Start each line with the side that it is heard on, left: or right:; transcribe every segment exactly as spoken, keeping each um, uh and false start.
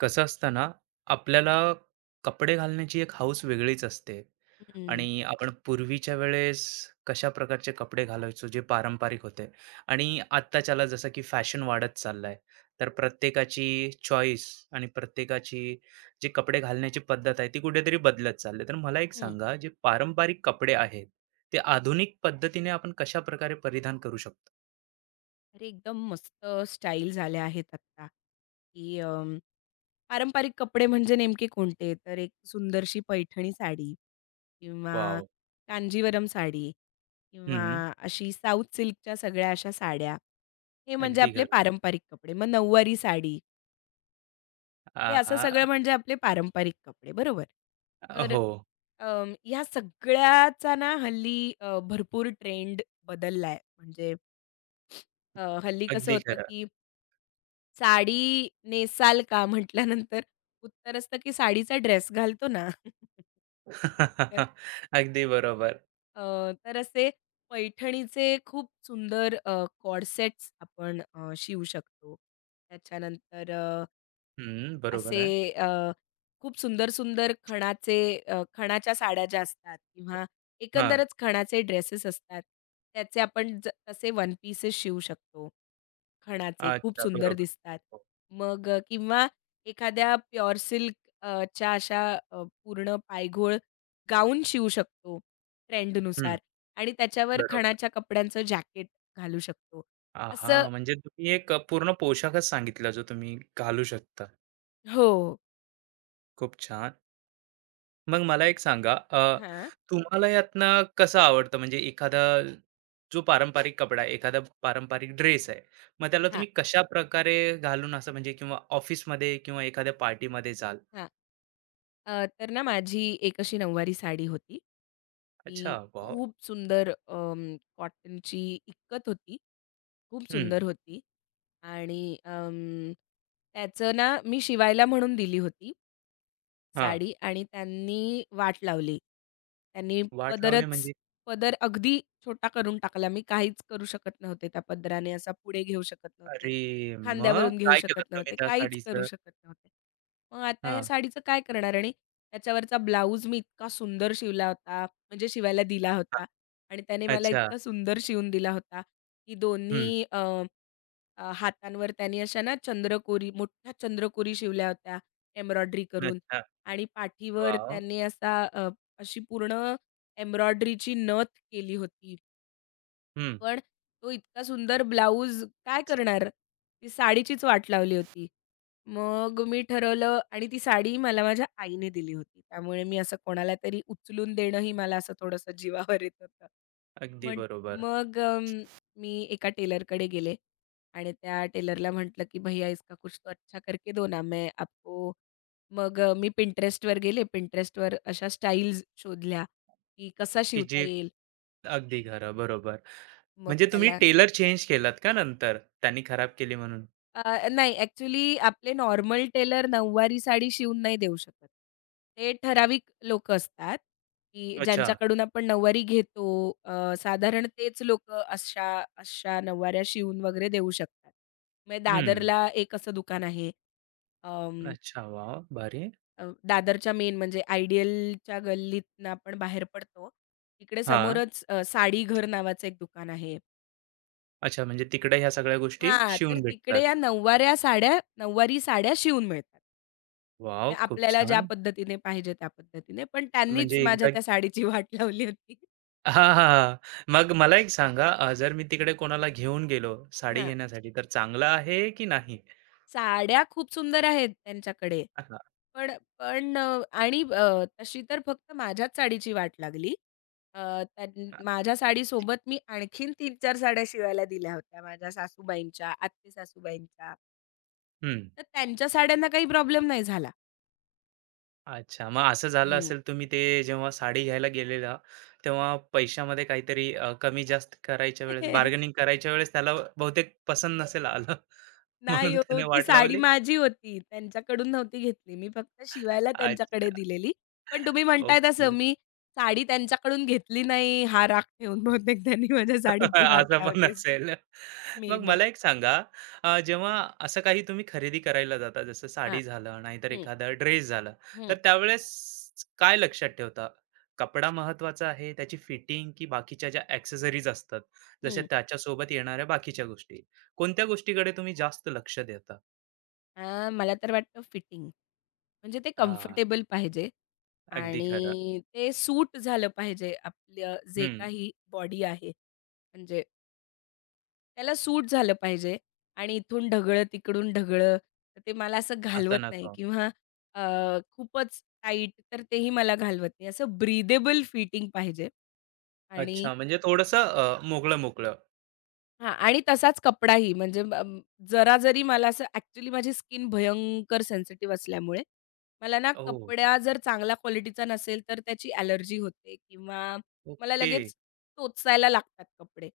right: कसं असतं ना, आपल्याला कपडे घालण्याची एक हौस वेगळीच असते
left: हं,
right: आणि आपण पूर्वीच्या वेळेस कशा प्रकारचे कपडे घालायचो जे पारंपरिक होते आणि आत्ताच्याला जसं की फॅशन वाढत चाललाय, तर प्रत्येकाची चॉईस आणि प्रत्येकाची जी कपडे घालण्याची पद्धत आहे ती कुठेतरी बदलत चालली तर मला एक
left: हं.
right: सांगा जे पारंपरिक कपडे आहेत, ते आधुनिक पद्धतीने आपण कशाप्रकारे परिधान करू शकतो?
left: अरे, एकदम मस्त स्टाईल झाल्या आहेत आत्ता, की अं, पारंपरिक कपडे म्हणजे नेमके कोणते? तर एक सुंदरशी पैठणी साडी किंवा
right: वॉव!
left: कांजीवरम साडी किंवा
right: हं,
left: अशी साऊथ सिल्कच्या सगळ्या अशा साड्या. हे म्हणजे
right: अगदी
left: आपले
right: खरं.
left: पारंपरिक कपडे. मग नऊवारी साडी, हे असं
right: आहा!
left: सगळं म्हणजे आपले पारंपरिक कपडे, बरोबर? तर
right: हो,
left: अं, ह्या सगळ्याचा ना हल्ली अ, भरपूर ट्रेंड बदलला म्हणजे अ, हल्ली कसं
right: अगदी
left: होतं,
right: खरं.
left: की साडी नेसाल का? म्हटल्यानंतर उत्तर असतं, की साडीचा ड्रेस घालतो ना. तर
right: अगदी बरोबर.
left: अ, तर असे पैठणीचे खूप सुंदर अ, कॉर्सेट्स आपण अ, शिवू शकतो. त्याच्यानंतर अ
right: हं, बरोबर
left: असे
right: आहे.
left: अ, खूप सुंदर-सुंदर खणाचे अ, खणाच्या साड्या ज्या असतात किंवा
right: हां.
left: एकंदरच खणाचे ड्रेसेस असतात, त्याचे आपण ज तसे वन पीसेस शिवू शकतो. खणाचे खूप
right: अच्छा,
left: सुंदर
right: बरोबर.
left: दिसतात.
right: हो.
left: मग अ, किंवा एखाद्या प्युअर सिल्क अ, च्या अशा अ, पूर्ण पायघोळ गाऊन शिवू शकतो
right: हं,
left: ट्रेंडनुसार आणि त्याच्यावर
right: बरोबर.
left: खणाच्या कपड्यांचं जॅकेट घालू शकतो. असं
right: आ, म्हणजे तुम्ही एक अ, पूर्ण पोशाखच सांगितला जो तुम्ही घालू शकता.
left: हो.
right: खूप छान. मग मला एक सांगा, अ,
left: हां.
right: तुम्हाला यातनं कसं आवडतं म्हणजे एखादा जो पारंपरिक कपडा आहे, एखादा पारंपरिक ड्रेस आहे, मग त्याला तुम्ही कशाप्रकारे घालून असं म्हणजे किंवा ऑफिसमध्ये किंवा एखाद्या पार्टीमध्ये जाल?
left: हां. अ, तर ना माझी एक अशी नऊवारी साडी होती. ती
right: अच्छा, वाव.
left: खूप सुंदर अं, कॉटनची इक्कत होती. खूप
right: हं,
left: सुंदर होती आणि अं, त्याचं ना मी शिवायला म्हणून दिली होती
right: हां.
left: साडी आणि त्यांनी वाट लावली. त्यांनी
right: वाट लावली
left: पदरच
right: म्हणजे?
left: पदर अगदी छोटा करून टाकला. मी काहीच करू शकत नव्हते त्या पदराने. असा पुढे घेऊ शकत नव्हते.
right: अरे! मग
left: खांद्यावरून घेऊ
right: काय केलं
left: शकत
right: तुम्ही
left: नव्हते.
right: त्या
left: काहीच करू
right: साडीचं?
left: शकत नव्हते. मग आता ह्या
right: हां,
left: साडीचं काय करणार? आणि त्याच्यावरचा ब्लाउज मी इतका सुंदर शिवला होता, म्हणजे शिवायला दिला
right: हां.
left: होता आणि त्याने मला
right: अच्छा.
left: इतका सुंदर शिवून दिला होता, की
right: हं.
left: दोन्ही अ, अ, हातांवर त्याने अशा ना चंद्रकोरी, मोठ्या चंद्रकोरी शिवल्या होत्या एम्ब्रॉयडरी करून
right: अच्छा.
left: आणि पाठीवर
right: वॉव!
left: त्याने असा अ, अशी पूर्ण एम्ब्रॉयडरीची नथ केली होती.
right: हं.
left: पण तो इतका सुंदर ब्लाउज काय करणार? ती साडीचीच वाट लावली होती. मग मी ठरवलं आणि ती साडी मला माझ्या आईने दिली होती. त्यामुळे मी असं कोणाला तरी उचलून देणंही मला असं थोडंसं जीवावर येत होतं.
right: अगदी
left: मग
right: बरोबर.
left: मग अं, मी एका टेलरकडे गेले आणि त्या टेलरला म्हटलं, की "भैया इसका कुछ तो अच्छा करके दो ना, मैं आपको." मग अ, मी Pinterestवर गेले. Pinterestवर अशा स्टाईल्स शोधल्या, की कसा
right: की
left: शिवता
right: जी
left: येईल.
right: अगदी खरं, बरोबर.
left: मग
right: म्हणजे तुम्ही
left: त्याला
right: टेलर चेंज केलात का नंतर? त्यांनी खराब केली म्हणून?
left: अ, नाही ॲक्चुअली आपले नॉर्मल टेलर नऊवारी साडी शिवून नाही देऊ शकत. ते ठराविक लोकं असतात, की
right: अच्छा.
left: ज्यांच्याकडून आपण नऊवारी घेतो. अ, साधारण तेच लोक अशा अशा नऊवाऱ्या शिवून वगैरे देऊ शकतात. म्हणजे
right: हं.
left: दादरला एक असं दुकान आहे. अं,
right: अच्छा. वॉव! भारी.
left: अ, दादरच्या मेन म्हणजे आयडियलच्या गल्लीतनं आपण बाहेर पडतो. तिकडे
right: हां.
left: समोरच अ, साडी घर नावाचं एक दुकान आहे.
right: अच्छा म्हणजे तिकडे ह्या सगळ्या गोष्टी
left: हां, तर
right: शिवून भेटतात.
left: तिकडे या नऊवाऱ्या साड्या नऊवारी साड्या शिवून मिळतात.
right: वॉव!
left: म्हणजे
right: खूप
left: आपल्याला ज्या
right: छान.
left: पद्धतीने पाहिजे त्या पद्धतीने. पण
right: म्हणजे
left: त्यांनीच माझ्या
right: एकदा
left: त्या साडीची वाट लावली होती.
right: हां, हां, हां. मग मला एक सांगा, अ, जर मी तिकडे कोणाला घेऊन गेलो साडी
left: हां,
right: घेण्यासाठी तर चांगलं आहे की नाही?
left: साड्या खूप सुंदर आहेत त्यांच्याकडे.
right: हां.
left: पण पण अ, आणि अ, तशी तर फक्त माझ्याच साडीची वाट लागली. अ, त्यां माझ्या साडीसोबत मी आणखीन तीन-चार साड्या शिवायला दिल्या होत्या माझ्या सासूबाईंच्या, आत्ते सासूबाईंच्या.
right: हं.
left: तर त्यांच्या साड्यांना काही प्रॉब्लेम नाही झाला.
right: अच्छा. मग असं झालं
left: हं.
right: असेल तुम्ही ते जेव्हा साडी घ्यायला गेलेला, तेव्हा पैशामध्ये काहीतरी अ, कमी-जास्त करायच्या वेळेस, बार्गेनिंग करायच्या वेळेस त्याला बहुतेक पसंत नसेल आलं.
left: नाही
right: म्हणून
left: हो,
right: त्याने
left: ती
right: वाट
left: साडी
right: लावली?
left: माझी होती. त्यांच्याकडून नव्हती घेतली. मी फक्त शिवायला त्यांच्याकडे
right: अच्छा.
left: दिलेली. पण तुम्ही म्हणताय
right: ओके.
left: तसं मी साडी त्यांच्याकडून घेतली नाही, हा राग ठेवून बहुतेक त्यांनी माझ्या साडीची वाट
right: असं पण
left: लावली असेल.
right: असेल.
left: मे
right: मग
left: बी.
right: मला एक सांगा, अ, जेव्हा असं काही तुम्ही खरेदी करायला जाता, जसं
left: हां.
right: साडी झालं, नाहीतर
left: हं,
right: एखादा ड्रेस झाला, तर
left: हं,
right: त्यावेळेस काय लक्षात ठेवता? कपडा महत्वाचा आहे, त्याची फिटिंग की बाकीच्या ज्या ॲक्सेसरीज असतात, जशा
left: हं.
right: त्याच्यासोबत येणाऱ्या बाकीच्या गोष्टी, कोणत्या गोष्टीकडे तुम्ही जास्त लक्ष देता?
left: हां, मला तर वाटतं फिटिंग. म्हणजे ते
right: अ,
left: कम्फर्टेबल पाहिजे
right: अगदी खरं.
left: आणि ते सूट झालं पाहिजे आपलं जे
right: हं,
left: काही बॉडी आहे. म्हणजे त्याला सूट झालं पाहिजे आणि इथून ढगळं, तिकडून ढगळं, तर ते मला असं
right: असं
left: घालवत नाही
right: नको.
left: किंवा अ, खूपच टाईट तर तेही मला घालवत नाही. असं ब्रीदेबल फिटिंग पाहिजे आणि
right: अच्छा, म्हणजे थोडंसं मोकळं-मोकळं.
left: हां आणि तसाच कपडाही म्हणजे ब अं, जरा जरी मला असं ॲक्चुअली माझी स्किन भयंकर सेन्सिटिव्ह असल्यामुळे, मला ना
right: ओह!
left: कपडा जर चांगला क्वालिटीचा नसेल, तर त्याची ॲलर्जी होते किंवा मला
right: ओके.
left: लगेच टोचायला लागतात कपडे.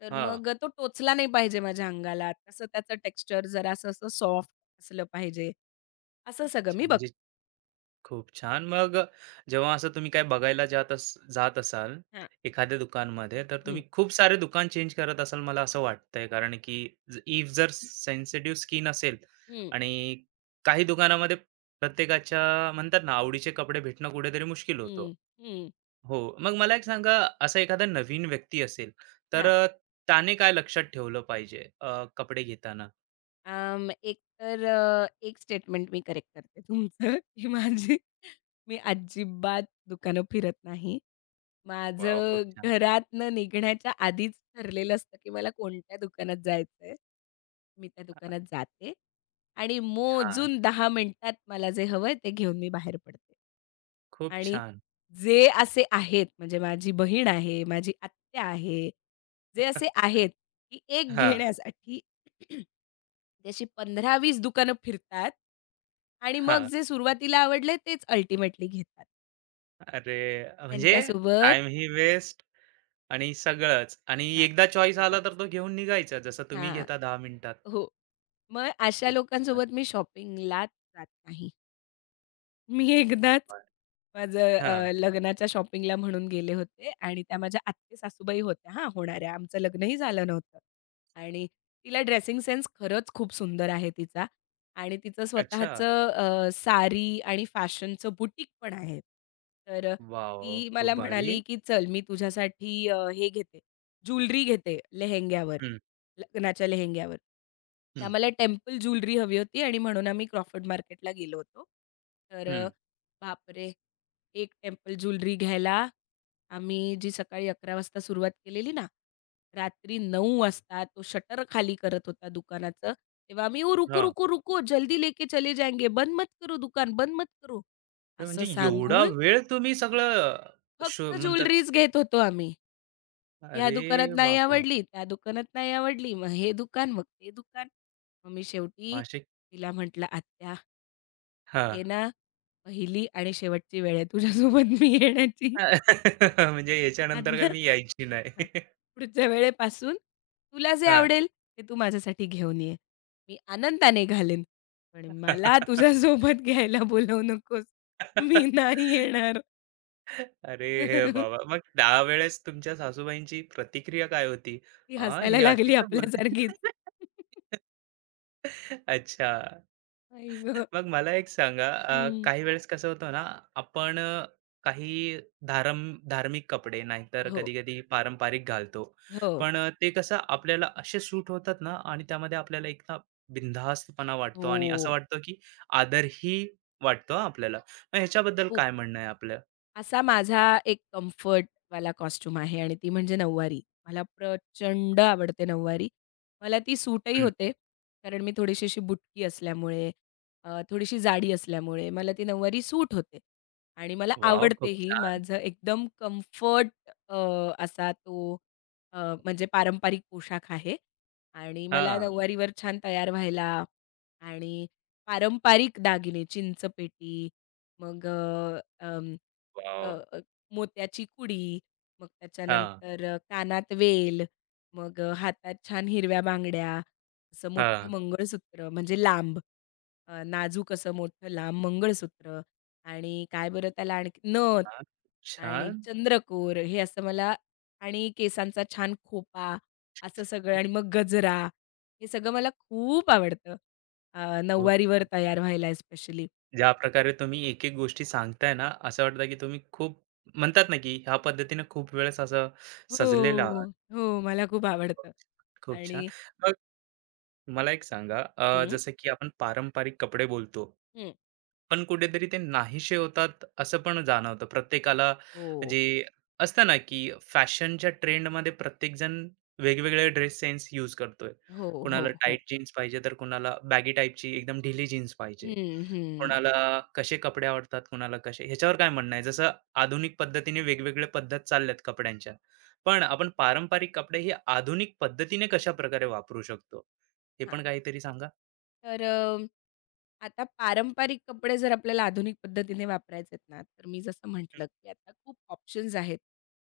left: तर
right: हां.
left: मग अ, तो टोचला नाही पाहिजे माझ्या अंगाला. तसं त्याचं टेक्स्चर जरासं असं सॉफ्ट असलं पाहिजे. असं सगळं
right: अच्छा
left: मी
right: म्हणजे
left: बघते.
right: खूप छान. मग अ, जेव्हा असं तुम्ही काय बघायला जात अस जात असाल
left: हां.
right: एखाद्या दुकानमध्ये, तर तुम्ही
left: हं,
right: खूप सारे दुकान चेंज करत असाल मला असं वाटतंय. कारण की ज इफ जर सेन्सिटिव्ह स्किन असेल
left: हं,
right: आणि काही दुकानामध्ये प्रत्येकाच्या म्हणतात ना, आवडीचे कपडे भेटणं कुठेतरी मुश्किल होतं.
left: हं, हं.
right: हो. मग मला एक सांगा, असा एखादा नवीन व्यक्ती असेल, तर
left: हां.
right: अ, त्याने काय लक्षात ठेवलं पाहिजे, अ, कपडे घेताना?
left: अं, एक तर अ, एक स्टेटमेंट मी करेक्ट करते तुमचं, की माझी मी अजिबात दुकानं फिरत नाही.
right: वॉव!
left: माझं
right: खूप छान.
left: घरातनं निघण्याच्या आधीच ठरलेलं असतं, की मला कोणत्या दुकानात जायचंय. मी त्या दुकानात जाते आणि
right: हां,
left: मोजून दहा मिनिटात मला जे हवंय ते घेऊन मी बाहेर पडते.
right: खूप
left: आणि
right: छान.
left: जे असे आहेत, म्हणजे माझी बहीण आहे, माझी आत्या आहे, जे असे आहेत, की एक
right: हां,
left: घेण्यासाठी ती अशी पंधरा-वीस दुकानं फिरतात आणि मग
right: हां.
left: जे सुरुवातीला आवडले तेच अल्टिमेटली घेतात.
right: अरे, म्हणजे
left: त्यांच्यासोबत
right: टाईमही वेस्ट आणि सगळंच आणि
left: हां,
right: एकदा चॉईस आला
left: सगळंच.
right: तर तो घेऊन निघायचा, जसं तुम्ही
left: हां,
right: घेता दहा मिनिटात.
left: हो. मग अशा
right: खूप छान.
left: लोकांसोबत मी शॉपिंगला जात नाही. मी एकदाच
right: बरं.
left: माझं अ, लग्नाच्या शॉपिंगला म्हणून गेले होते आणि त्या माझ्या आत्ते-सासूबाई होत्या हां, होणाऱ्या. आमचं लग्नही झालं नव्हतं आणि तिला ड्रेसिंग सेन्स खरंच खूप सुंदर आहे तिचा आणि तिचं
right: अच्छा.
left: स्वतःचं अ, साडी आणि फॅशनचं बुटीक पण आहे. तर अ,
right: वॉव!
left: ती
right: खूप
left: मला
right: भारी.
left: म्हणाली, की "चल, मी तुझ्यासाठी अ, हे घेते, ज्वेलरी घेते लेहेंग्यावर."
right: हं,
left: लग्नाच्या लेहेंग्यावर. तर
right: हं,
left: आम्हाला टेम्पल ज्वेलरी हवी होती आणि म्हणून आम्ही क्रॉफर्ड मार्केटला गेलो होतो. तर
right: हं.
left: अ, बापरे! एक टेम्पल ज्वेलरी घ्यायला आम्ही जी सकाळी अकरा वाजता सुरुवात केलेली ना, रात्री नऊ वाजता तो शटर खाली करत होता दुकानाचं. तेव्हा आम्ही, "ओ रुको,
right: हां.
left: रुको, रुको! जल्दी लेके चले जाएंगे. बंद मत करो दुकान, बंद मत करो."
right: तर
left: असं
right: म्हणजे एवढा
left: सांगून
right: वेळ तुम्ही सगळं शो
left: फक्त
right: म्हणतात
left: ज्वेलरीज
right: ते.
left: घेत होतो आम्ही. ह्या
right: अरे
left: दुकानात नाही
right: बाबा!
left: आवडली, त्या दुकानात नाही आवडली. मग हे दुकान, मग ते दुकान. मग मी शेवटी
right: नाशिक.
left: तिला म्हटलं, "आत्या,
right: हां.
left: हे ना पहिली आणि शेवटची वेळ आहे तुझ्यासोबत मी येण्याची.
right: म्हणजे याच्यानंतर काय
left: आता
right: मी यायची नाही.
left: हां, पुढच्या वेळेपासून तुला जे
right: हां.
left: आवडेल ते तू माझ्यासाठी घेऊन ये. मी आनंदाने घालेन. पण मला तुझ्यासोबत घ्यायला बोलावू नकोस. मी नाही येणार."
right: अरे हे बाबा! मग त्यावेळेस तुमच्या सासूबाईंची प्रतिक्रिया काय होती?
left: ती
right: "हां,
left: हसायला
right: ही अशी
left: लागली
right: काय बोलते?"
left: आपल्यासारखीच.
right: अच्छा.
left: आई गं!
right: मग मला एक सांगा, अ,
left: हं.
right: काही वेळेस कसं होतं ना, आपण अ, काही धारम धार्मिक कपडे नाहीतर
left: हो,
right: कधी-कधी पारंपरिक घालतो.
left: हो.
right: पण अ, ते कसं आपल्याला असे सूट होतात ना आणि त्यामध्ये आपल्याला एक ना बिनधास्तपणा वाटतो आणि असं
left: हो,
right: वाटतं की आदरही वाटतो हां, आपल्याला. मग ह्याच्याबद्दल
left: खूप.
right: काय म्हणणं आहे आपलं?
left: असा माझा एक कम्फर्टवाला कॉस्ट्यूम आहे आणि ती म्हणजे नऊवारी. मला प्रचंड आवडते नऊवारी. मला ती सूटही होते, कारण मी थोडीशी अशी बुटकी असल्यामुळे, अ, थोडीशी जाडी असल्यामुळे मला ती नऊवारी सूट होते आणि मला
right: वॉव! खूप
left: आवडतेही.
right: छान.
left: माझं एकदम कम्फर्ट अ, असा तो अ, म्हणजे पारंपरिक पोशाख आहे आणि मला
right: हां.
left: नऊवारीवर छान तयार व्हायला आणि पारंपरिक दागिने चिंचपेटी मग अ, अं, अ,
right: वॉव!
left: अ, मोत्याची कुडी, मग
right: हां,
left: त्याच्यानंतर अ, कानात वेल, मग अ, हातात छान हिरव्या बांगड्या, असं मोठं
right: हां.
left: मंगळसूत्र म्हणजे लांब, अ, नाजूक असं मोठं लांब मंगळसूत्र आणि काय बरं त्याला आणखी नथ
right: हां.
left: आणि
right: छान.
left: चंद्रकोर हे असं मला आणि केसांचा छान खोपा असं सगळं आणि मग गजरा, हे सगळं मला खूप आवडतं. अ,
right: खूप
left: नऊवारीवर
right: छान.
left: तयार व्हायला स्पेशली.
right: ज्या प्रकारे तुम्ही एक-एक गोष्टी सांगताय ना, असं वाटतं की तुम्ही खूप म्हणतात ना, की ह्या पद्धतीने खूप वेळेस असं सजलेलं आहात.
left: हो, हो. मला खूप
right: छान.
left: आवडतं
right: खूप छान.
left: आणि
right: मग मला एक सांगा, अ,
left: हं,
right: जसं की आपण पारंपरिक कपडे बोलतो.
left: हं.
right: पण कुठेतरी ते नाहीसे होतात असं पण जाणवतं. प्रत्येकाला
left: हो,
right: जे असतं ना, की फॅशनच्या ट्रेंडमध्ये प्रत्येकजण वेगवेगळे ड्रेस सेन्स यूज करतोय.
left: हो, हो,
right: कुणाला
left: हो.
right: टाईट जीन्स पाहिजे, तर कुणाला बॅगी टाईपची एकदम ढिली जीन्स पाहिजे.
left: हं, हं.
right: कुणाला कसे कपडे आवडतात, कुणाला कसे ह्याच्यावर काय म्हणणं आहे? जसं आधुनिक पद्धतीने वेगवेगळ्या पद्धत चालल्यात कपड्यांच्या. पण आपण पारंपरिक कपडे हे आधुनिक पद्धतीने कशाप्रकारे वापरू शकतो? हे
left: हां.
right: पण काहीतरी सांगा?
left: तर अ, आता पारंपरिक कपडे जर आपल्याला आधुनिक पद्धतीने वापरायचे आहेत ना, तर मी जसं
right: हं,
left: म्हटलं, की आता खूप ऑप्शन्स आहेत.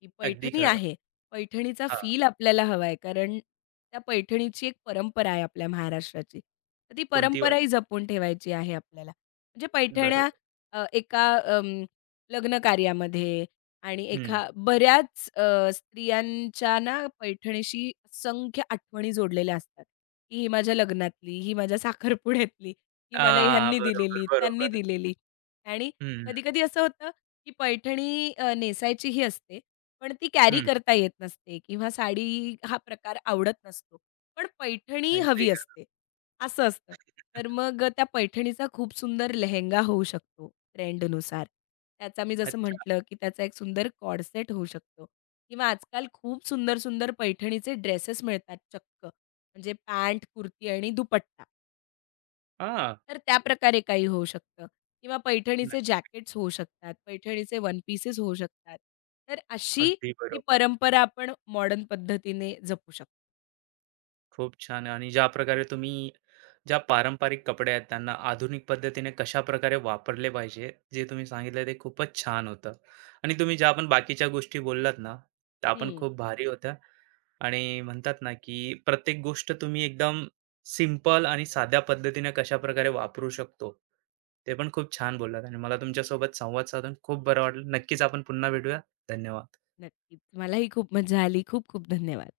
left: की
right: अगदी
left: पैठणी
right: खरं.
left: आहे. पैठणीचा
right: हां,
left: फील आपल्याला हवा आहे. कारण त्या पैठणीची एक परंपरा आहे आपल्या महाराष्ट्राची. तर ती
right: कोणती वाट?
left: परंपराही जपून ठेवायची आहे आपल्याला. म्हणजे
right: बरोबर.
left: पैठण्या अ, एका अं, लग्न कार्यामध्ये आणि
right: हं.
left: एका बऱ्याच अ, स्त्रियांच्या ना पैठणीशी असंख्य आठवणी जोडलेल्या असतात. की ही माझ्या लग्नातली, ही माझ्या साखरपुड्यातली, ही मला
right: हां,
left: ह्यांनी
right: बरोबर,
left: दिलेली, त्यांनी
right: बरोबर.
left: दिलेली. आणि
right: हं,
left: कधी-कधी असं होतं, की पैठणी अ, नेसायचीही असते, पण ती कॅरी
right: हं.
left: करता येत नसते किंवा साडी हा प्रकार आवडत नसतो. पण पैठणी
right: अगदी
left: हवी
right: ग
left: असते, असं असतं. तर मग अ, त्या पैठणीचा खूप सुंदर लेहेंगा होऊ शकतो ट्रेंडनुसार. त्याचा मी जसं
right: अच्छा.
left: म्हटलं, की त्याचा एक सुंदर कॉर्ड होऊ शकतो किंवा आजकाल खूप सुंदर-सुंदर पैठणीचे ड्रेसेस मिळतात चक्क. म्हणजे पॅन्ट, कुर्ती आणि दुपट्टा.
right: हां,
left: तर त्या त्याप्रकारे काही होऊ शकतं किंवा
right: नाही,
left: पैठणीचे जॅकेट्स होऊ शकतात, पैठणीचे वन पीसेस होऊ शकतात. तर अशी
right: अगदी
left: ही
right: बरोबर.
left: परंपरा आपण मॉडर्न पद्धतीने जपू शकतो.
right: खूप छान आणि ज्या प्रकारे तुम्ही ज्या पारंपरिक कपडे आहेत, त्यांना आधुनिक पद्धतीने कशाप्रकारे वापरले पाहिजे, जे तुम्ही सांगितलं ते खूपच छान होतं आणि तुम्ही ज्या आपण बाकीच्या गोष्टी बोललात ना, त्या पण
left: हं,
right: खूप भारी होत्या. आणि म्हणतात ना, की प्रत्येक गोष्ट तुम्ही एकदम सिंपल आणि साध्या पद्धतीने कशा प्रकारे वापरू शकतो. ते पण खूप छान बोललात आणि मला तुमच्यासोबत संवाद साधून खूप बरं वाटलं. नक्कीच आपण पुन्हा भेटूया. धन्यवाद.
left: नक्कीच. मलाही खूप मजा आली. खूप खूप धन्यवाद.